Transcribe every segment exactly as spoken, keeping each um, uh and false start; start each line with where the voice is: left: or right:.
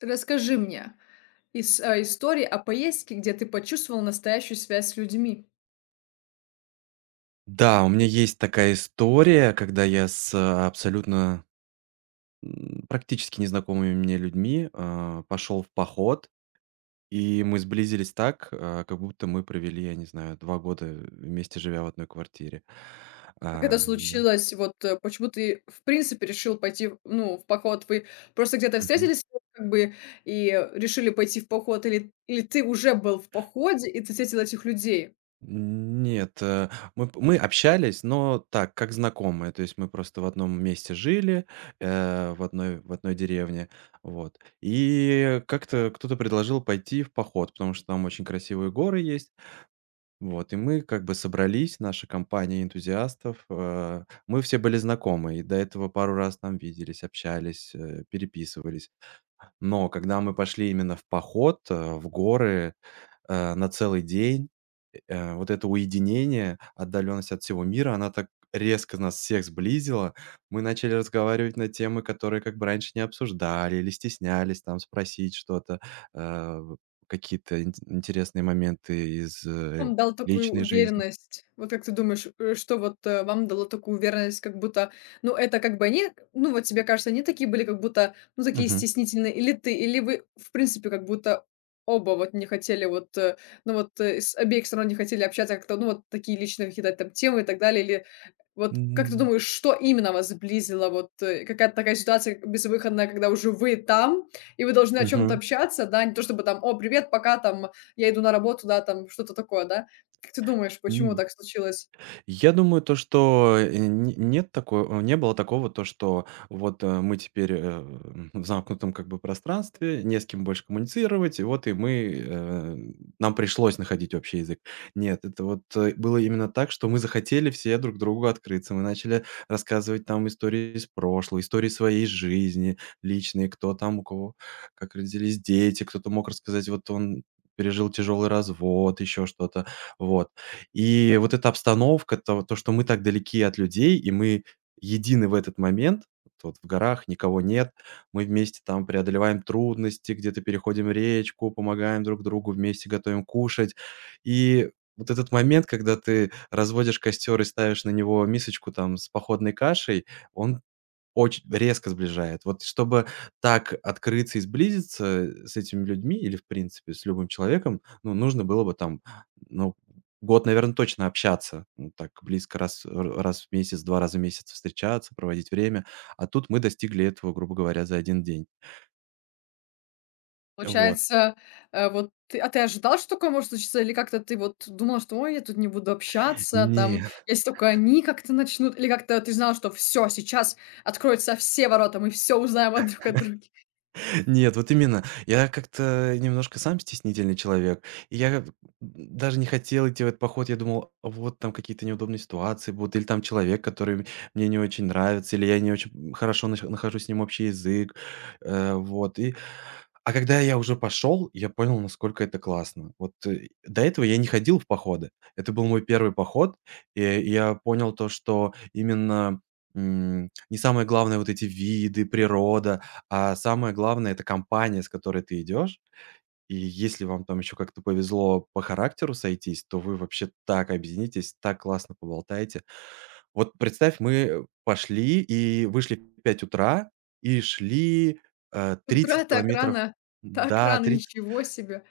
left: Расскажи мне из а, истории о поездке, где ты почувствовал настоящую связь с людьми.
right: Да, у меня есть такая история, когда я с э, абсолютно м, практически незнакомыми мне людьми а, пошел в поход, и мы сблизились так, а, как будто мы провели, я не знаю, два года вместе живя в одной квартире.
left: Как
right: А,
left: это
right: да.
left: случилось? Вот, э, почему ты, в принципе, решил пойти, в ну, в поход? Вы просто где-то встретились, как бы, и решили пойти в поход, или или ты уже был в походе и ты встретил этих людей?
right: Нет, э, мы п мы общались, но так, как знакомые. То есть мы просто в одном месте жили, э, в одной в одной деревне. Вот. И как-то кто-то предложил пойти в поход, потому что там очень красивые горы есть. Вот. И мы как бы собрались, наша компания энтузиастов. Э, мы все были знакомы и до этого пару раз там виделись, общались, э, переписывались. Но когда мы пошли именно в поход, э, в горы, э, на целый день, э, вот это уединение, отдаленность от всего мира, она так резко нас всех сблизила. Мы начали разговаривать на темы, которые как бы раньше не обсуждали или стеснялись там спросить что-то, э, какие-то ин интересные моменты из, э,
left: Вам дал такую
right: личной жизни.
left: уверенность? Вот как ты думаешь, э, что вот, э, вам дало такую уверенность, как будто, ну, это как бы они, ну, вот тебе кажется, они такие были, как будто, ну, такие
right: Мгм.
left: стеснительные, или ты, или вы, в принципе, как будто оба вот не хотели вот, э, ну, вот, э, с обеих сторон не хотели общаться а как-то, ну, вот такие личные какие-то там темы и так далее, или вот как ты
right: М.
left: думаешь, что именно вас сблизило? Вот, э, какая-то такая ситуация безвыходная, когда уже вы там, и вы должны о чем то
right: Мгм.
left: общаться, да, не то чтобы там: "О, привет, пока там, я иду на работу, да, там что-то такое, да. Как ты думаешь, почему
right: М.
left: так случилось?
right: Я думаю, то, что, э, не нет такого не было такого, то, что вот, э, мы теперь, э, м, в замкнутом как бы пространстве, не с кем больше коммуницировать, и вот и мы, э, нам пришлось находить общий язык. Нет, это вот, э, было именно так, что мы захотели все друг другу открыться. Мы начали рассказывать там истории из прошлого, истории своей жизни личные, кто там у кого как родились дети, кто-то мог рассказать, вот он пережил тяжелый развод, еще что-то. Вот. И вот эта обстановка, то то, что мы так далеки от людей, и мы едины в этот момент. Вот в горах никого нет, мы вместе там преодолеваем трудности, где-то переходим речку, помогаем друг другу, вместе готовим кушать. И вот этот момент, когда ты разводишь костер и ставишь на него мисочку там с походной кашей, он очень резко сближает. Вот чтобы так открыться и сблизиться, э, с этими людьми или, в принципе, с любым человеком, ну, нужно было бы там, ну, год, наверное точно общаться. Ну, так близко раз р раз в месяц, два раза в месяц встречаться, проводить время. А тут мы достигли этого, грубо говоря, за один день. Вот.
left: Получается, э, вот ты а ты ожидал, что такое может случиться, или как-то ты вот думал, что: "Ой, я тут не буду общаться, там,
right: Не
left: если только они как-то начнут", или как-то ты знал, что всё, сейчас откроются все ворота, мы все узнаем от друг от друга?
right: Нет, вот именно. Я как-то немножко сам стеснительный человек. И я м, даже не хотел идти в этот поход. Я думал: «А вот там какие-то неудобные ситуации будут, или там человек, который мне не очень нравится, или я не очень хорошо нах- нахожу с ним общий язык. Э, Вот. И а когда я уже пошел, я понял, насколько это классно. Вот э, до этого я не ходил в походы. Это был мой первый поход. Э, и я понял то, что именно м, не самое главное вот эти виды, природа, а самое главное — это компания, с которой ты идешь. И если вам там еще как-то повезло по характеру сойтись, то вы вообще так объединитесь, так классно поболтаете. Вот представь, мы пошли и вышли в пять утра и шли, э,
left: С утра
right: тридцать
left: так
right: километров.
left: рано так
right: Да,
left: рано,
right: тридцать,
left: ничего себе!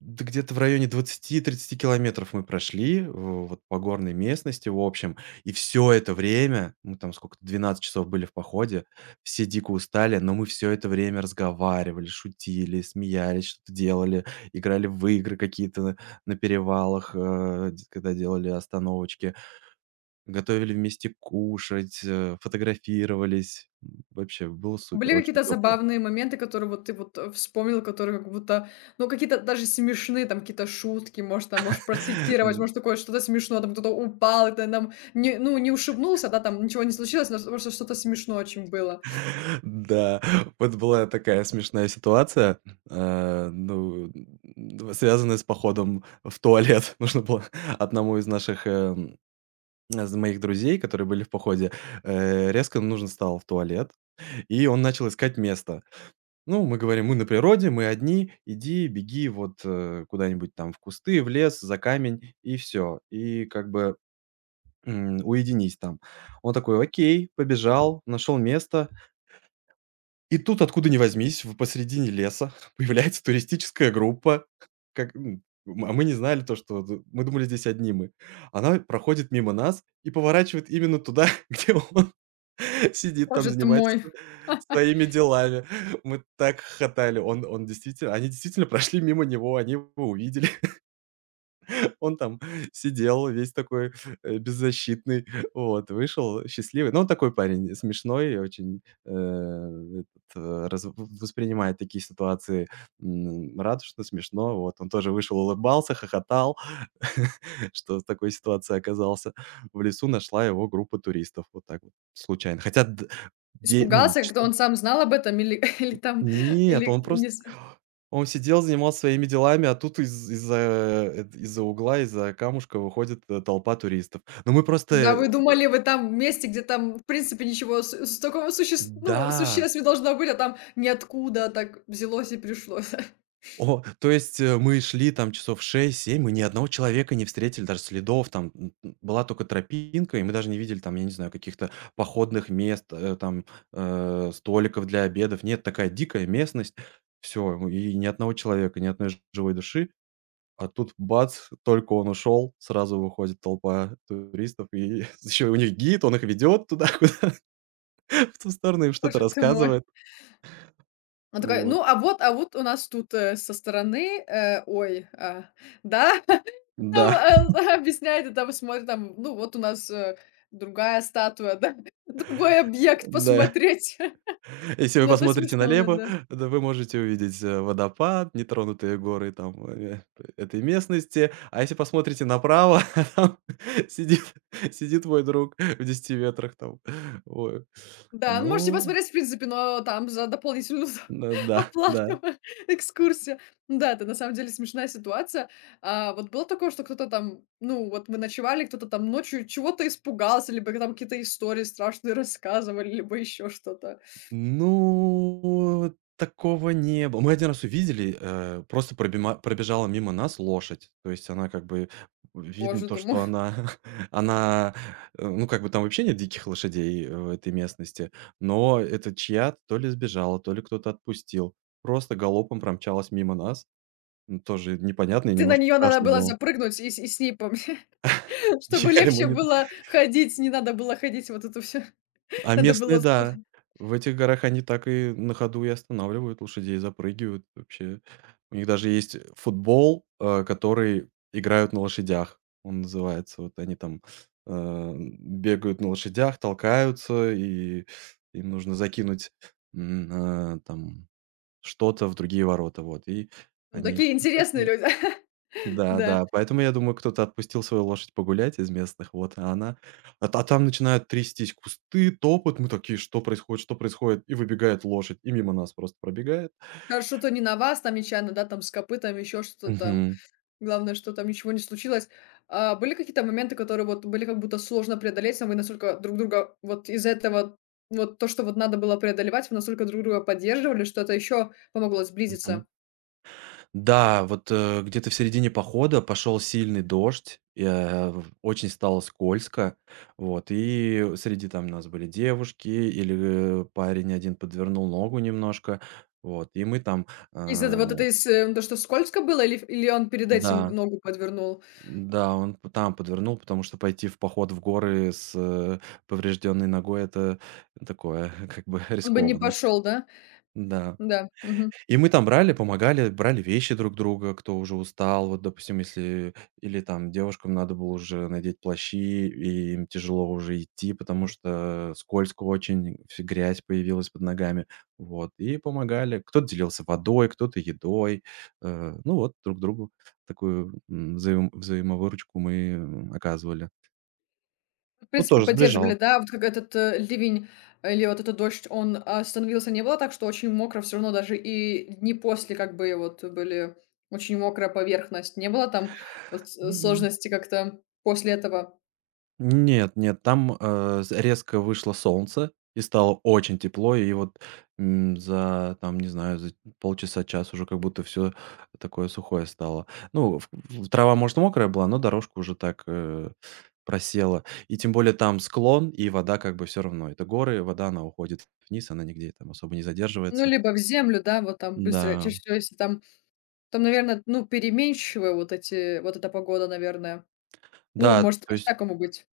right: да где-то в районе двадцати-тридцати километров мы прошли, в вот по горной местности, в общем. И все это время, мы там сколько, двенадцать часов были в походе, все дико устали, но мы все это время разговаривали, шутили, смеялись, что-то делали, играли в игры какие-то на на перевалах, э, д когда делали остановочки, готовили вместе кушать, э, фотографировались. М, вообще было
left: Были
right: супер, очень
left: какие-то
right: тепло.
left: забавные моменты, которые вот ты вот, э, вспомнил, которые как будто, ну, какие-то даже смешные, там какие-то шутки, может, там, можешь процитировать, может, такое что-то смешное, там кто-то упал, это, ты не, ну, не ушибнулся, да, там ничего не случилось, но просто что-то смешное очень было.
right: Да, вот была такая смешная ситуация, э, ну, м, связанная с походом в туалет. Нужно было одному из наших, эм, из моих друзей, которые были в походе, э, резко нужно стало в туалет, и он начал искать место. Ну, мы говорим, мы на природе, мы одни, иди, беги вот э, куда-нибудь там в кусты, в лес, за камень, и все. И как бы м, уединись там. Он такой, окей, побежал, нашел место. И тут, откуда ни возьмись, в посредине леса появляется туристическая группа. Как, м, м, а мы не знали то, что д мы думали, здесь одни мы. Она проходит мимо нас и поворачивает именно туда, где он сидит там,
left: Боже ты
right: занимается
left: мой,
right: своими делами. Мы так хохотали. Он он действительно они действительно прошли мимо него, они его увидели. Он там сидел весь такой, э, беззащитный, вот, вышел счастливый. Ну, он такой парень смешной и очень, э, этот, э, раз воспринимает такие ситуации, м, радушно, смешно. Вот, он тоже вышел, улыбался, хохотал, что в такой ситуации оказался. В лесу нашла его группа туристов. Вот так вот, случайно. Хотя д де ну,
left: испугался, когда он
right: часов
left: сам знал об этом, или, или там,
right: нет,
left: или
right: он
left: не
right: просто
left: з-
right: он сидел, занимался своими делами, а тут из из-за, э, из-за угла, из-за камушка выходит, э, толпа туристов. Но мы просто,
left: Да,
right: э
left: вы думали, вы там месте, где там, в принципе, ничего с- с такого суще... ну,
right: да,
left: существ не должно быть, а там ниоткуда так взялось и пришло.
right: о, то есть, э, мы шли там часов шесть-семь, мы ни одного человека не встретили, даже следов там, м, м, была только тропинка, и мы даже не видели там, я не знаю, каких-то походных мест, э, там, э, столиков для обедов. Нет, такая дикая местность. Все, и ни одного человека, ни одной ж- живой души. А тут бац, только он ушел, сразу выходит толпа туристов, и еще у них гид, он их ведет туда, куда в ту сторону, им что-то
left: Боже ты мой.
right: рассказывает.
left: Она такая:
right: Вот.
left: "Ну, а вот а вот у нас тут, э, со стороны, э, ой, а, да". Там,
right: Да,
left: а, объясняет, и там смотрит, там, ну, вот у нас, э, другая статуя, да, другой объект,
right: да.
left: посмотреть.
right: Если вы
left: Ну, это
right: посмотрите
left: смешной момент,
right: налево,
left: да.
right: да, вы можете увидеть, э, водопад, нетронутые горы там, э, этой местности. А если посмотрите направо, там сидит сидит мой друг в десяти метрах там. Ой.
left: Да, ну, можете
right: Ну,
left: посмотреть, в принципе, но там за дополнительную за
right: ну да,
left: оплату
right: да.
left: экскурсия. Ну, да, это на самом деле смешная ситуация. А вот было такое, что кто-то там, ну, вот мы ночевали, кто-то там ночью чего-то испугался, либо там какие-то истории страшные рассказывали, либо еще что-то.
right: Ну, такого не было. Мы один раз увидели, э, просто пробима пробежала мимо нас лошадь. То есть она как бы видно
left: Боже
right: то,
left: ты мой.
right: что она она, э, ну, как бы там вообще нет диких лошадей э, в этой местности, но это чья-то то ли сбежала, то ли кто-то отпустил. Просто галопом промчалась мимо нас. Ну, тоже непонятно и
left: Ты на
right: немножко
left: нее надо
right: страшно
left: было
right: было.
left: запрыгнуть и, с- и с ней, пом- чтобы
right: Я ему
left: легче
right: не.
left: было ходить, не надо было ходить вот это все.
right: А
left: Надо
right: местные,
left: было... с-
right: да. В этих горах они так и на ходу и останавливают лошадей, запрыгивают вообще. У них даже есть э, футбол, э, который играют на лошадях. Он называется. Вот они там, э, бегают на лошадях, толкаются, и им нужно закинуть, м, э, там что-то в другие ворота. Вот, и
left: Ну,
right: они
left: такие интересные
right: такие
left: люди.
right: да,
left: Да.
right: да, поэтому, я думаю, кто-то отпустил свою лошадь погулять из местных, вот, а она а та там начинают трястись кусты, топот, мы такие: «Что происходит, что происходит?» И выбегает лошадь, и мимо нас просто пробегает.
left: Хорошо, то не на вас, там нечаянно, да, там с копытом, еще что-то там.
right: Мгм,
left: Главное, что там ничего не случилось. А были какие-то моменты, которые вот были как будто сложно преодолеть, но вы настолько друг друга вот из-за этого, вот то, что вот надо было преодолевать, вы настолько друг друга поддерживали, что это еще помогло
right: мгм.
left: сблизиться?
right: Да, вот, э, где-то в середине похода пошел сильный дождь, и, э, в очень стало скользко, вот, и среди там нас были девушки, или, э, парень один подвернул ногу немножко, вот, и мы там,
left: Из-за этого вот это
right: э,
left: из, э, То, что скользко было, или, или он перед этим
right: да.
left: ногу подвернул?
right: Да, он п там подвернул, потому что пойти в поход в горы с, э, поврежденной ногой — это такое, как бы
left: Он бы не
right: рискованно.
left: пошел, да?
right: Да.
left: Да. Мгм.
right: И мы там брали, помогали, брали вещи друг друга, кто уже устал. Вот, допустим, если или там девушкам надо было уже надеть плащи, и им тяжело уже идти, потому что скользко очень, вс- грязь появилась под ногами. Вот, и помогали. Кто-то делился водой, кто-то едой. Э, Ну вот, друг другу такую м, взаим- взаимовыручку мы м, оказывали.
left: В
right: Ну,
left: принципе,
right: тоже
left: поддерживали,
right: сближало.
left: да? Вот как этот, э, ливень э, или вот этот дождь, он а, становился. Не было так, что очень мокро все равно даже и дни после как бы вот были, очень мокрая поверхность. Не было там вот с сложности как-то после этого?
right: Нет, нет, там, э, з резко вышло солнце и стало очень тепло. И вот, м, за там, не знаю, за полчаса, час уже как будто все такое сухое стало. Ну, в в трава, может, мокрая была, но дорожка уже так, э, просела. И тем более там склон, и вода как бы все равно. Это горы, вода, она уходит вниз, она нигде там особо не
left: Ну,
right: задерживается.
left: либо в землю, да, вот там быстро.
right: Да.
left: Чаще всего, если там там, наверное, ну, переменчивая вот эти вот эта погода, наверное. Ну,
right: Да,
left: может
right: то есть
left: по-всякому быть.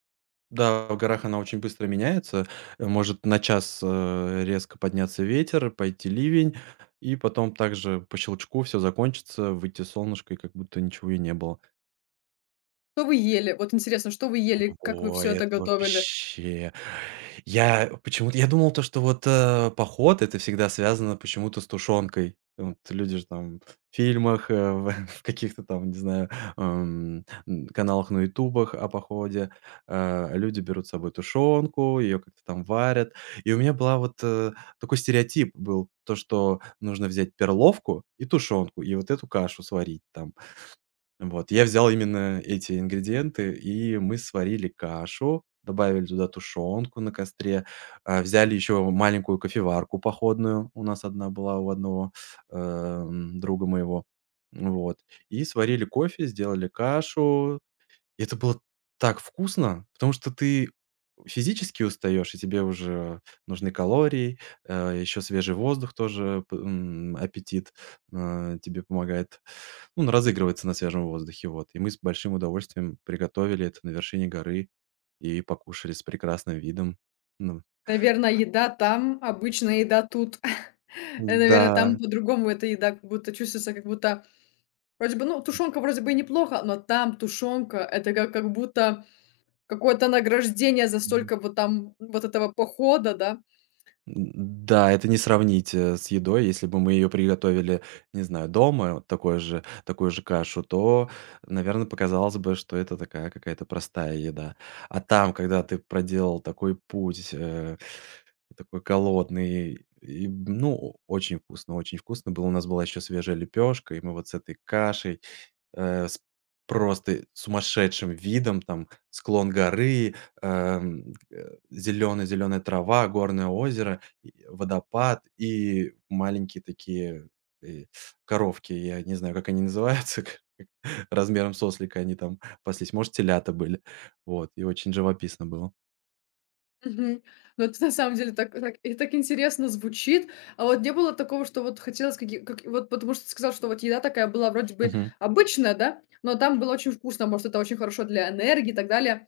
right: да, в горах она очень быстро меняется. Э, Может на час э, резко подняться ветер, пойти ливень, и потом также по щелчку все закончится, выйти солнышко, и как будто ничего и не было.
left: Что вы ели? Вот интересно, что вы ели? Как вы все
right: Ой,
left: это
right: это
left: готовили?
right: вообще. Я почему-то я думал, то, что вот, э, поход — это всегда связано почему-то с тушенкой. Вот люди же там в фильмах, э, в в каких-то там, не знаю, эм, м, каналах на «Ютубах» о походе, э, люди берут с собой тушенку, ее как-то там варят. И у меня была вот, э, такой стереотип был, то, что нужно взять перловку и тушенку, и вот эту кашу сварить там. Вот, я взял именно эти ингредиенты, и мы сварили кашу, добавили туда тушенку на костре, а, взяли еще маленькую кофеварку походную, у нас одна была у одного, эм, друга моего. Вот, и сварили кофе, сделали кашу. И это было так вкусно, потому что ты физически устаешь, и тебе уже нужны калории, э, еще свежий воздух тоже, п м, аппетит, э, тебе помогает, ну, он разыгрывается на свежем воздухе, вот. И мы с большим удовольствием приготовили это на вершине горы и покушали с прекрасным видом. Ну
left: Наверное, еда там, обычная еда тут. Наверное, там
right: да.
left: по-другому эта еда как будто чувствуется, как будто вроде бы, ну, тушенка вроде бы и неплохо, но там тушенка это как как будто какое-то награждение за столько вот там вот этого похода, да.
right: Н да, это не сравнить, э, с едой. Если бы мы ее приготовили, не знаю, дома, вот такой же такую же кашу, то, наверное, показалось бы, что это такая какая-то простая еда. А там, когда ты проделал такой путь, э, такой голодный, и, ну, очень вкусно, очень вкусно было. У нас была еще свежая лепешка, и мы вот с этой кашей э, с просто сумасшедшим видом, там склон горы, эм, э, зеленая-зеленая трава, горное озеро, и водопад и маленькие такие, э, коровки. Я не знаю, как они называются, размером с ослика они там паслись, может, телята были. Вот, и очень живописно было.
left: Мгм. Но это на самом деле так так и так интересно звучит. А вот не было такого, что вот хотелось каки как вот потому что ты сказал, что вот еда такая была вроде бы
right: Мгм.
left: обычная, да, но там было очень вкусно, может, это очень хорошо для энергии и так далее.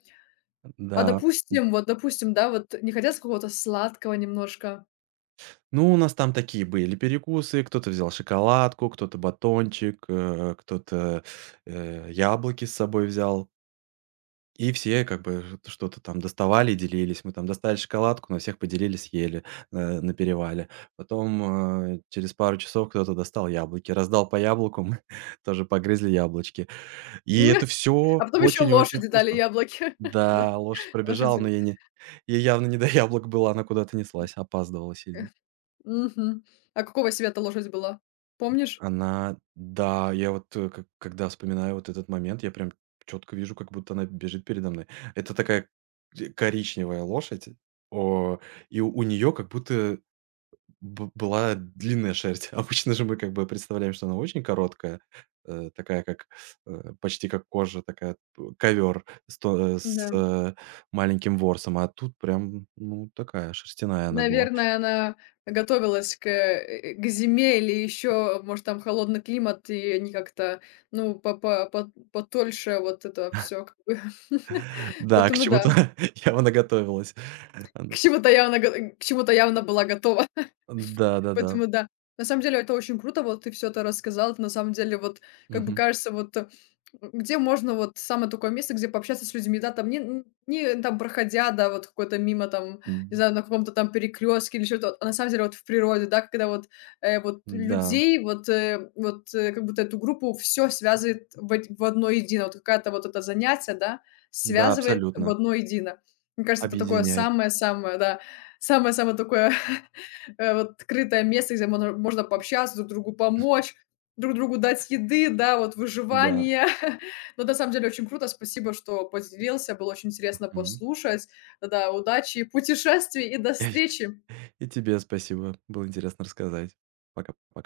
left: А
right: Да.
left: допустим, вот допустим, да, вот не хотелось какого-то сладкого немножко?
right: Ну, у нас там такие были перекусы: кто-то взял шоколадку, кто-то батончик, э, кто-то, э, яблоки с собой взял. И все как бы ж что-то там доставали и делились. Мы там достали шоколадку, на всех поделили, съели, э, на перевале. Потом, э, через пару часов кто-то достал яблоки, раздал по яблоку, мы тоже погрызли яблочки. И это
left: А
right: все
left: потом еще
right: очень-очень
left: лошади дали
right: вкусно.
left: яблоки. Да,
right: Да, лошадь
left: лошадь
right: пробежала, но
left: любит.
right: я не ей явно не до яблок было, она куда-то неслась, опаздывала сильно.
left: Мгм. А какого цвета лошадь была? Помнишь?
right: Она да, я вот, э, к когда вспоминаю вот этот момент, я прям четко вижу, как будто она бежит передо мной. Это такая д коричневая лошадь, о, и у нее как будто б была длинная шерсть. Обычно же мы как бы представляем, что она очень короткая, э, такая как, э, почти как кожа, такая ковер с то э, с,
left: Да.
right: э, маленьким ворсом, а тут прям, ну, такая шерстяная она была.
left: Наверное, она готовилась к, э, к зиме или еще, может, там холодный климат, и они как-то, ну, по по по потольше вот это все, как бы.
right: Да, к
left: Поэтому да,
right: чему-то явно готовилась.
left: к чему-то явно го э, к чему-то явно была готова.
right: Да-да-да.
left: Поэтому да. На самом деле это очень круто, вот ты все это рассказал. Это на самом деле вот, как бы
right: Мгм.
left: кажется, вот э, где можно вот самое такое место, где пообщаться с людьми, да, там не н не там проходя, да, вот какой-то мимо там, не
right: М,
left: знаю, на каком-то там перекрестке или что-то, а на самом деле вот в природе, да, когда вот, э, вот
right: да,
left: людей, вот, э, вот, э, как будто эту группу все связывает в од в одно едино. Вот какая-то вот это занятие, да,
right: да,
left: связывает в
right: абсолютно.
left: одно едино. Мне кажется, это такое
right: Объединяет.
left: самое-самое, да, самое-самое такое э, вот открытое место, где мона можно пообщаться, друг другу помочь, друг другу дать еды, да, вот
right: Да.
left: выживание. Но на самом деле очень круто. Спасибо, что поделился. Было очень интересно
right: Мгм.
left: послушать. Да, удачи, путешествий и до встречи!
right: И тебе спасибо. Было интересно рассказать. Пока-пока.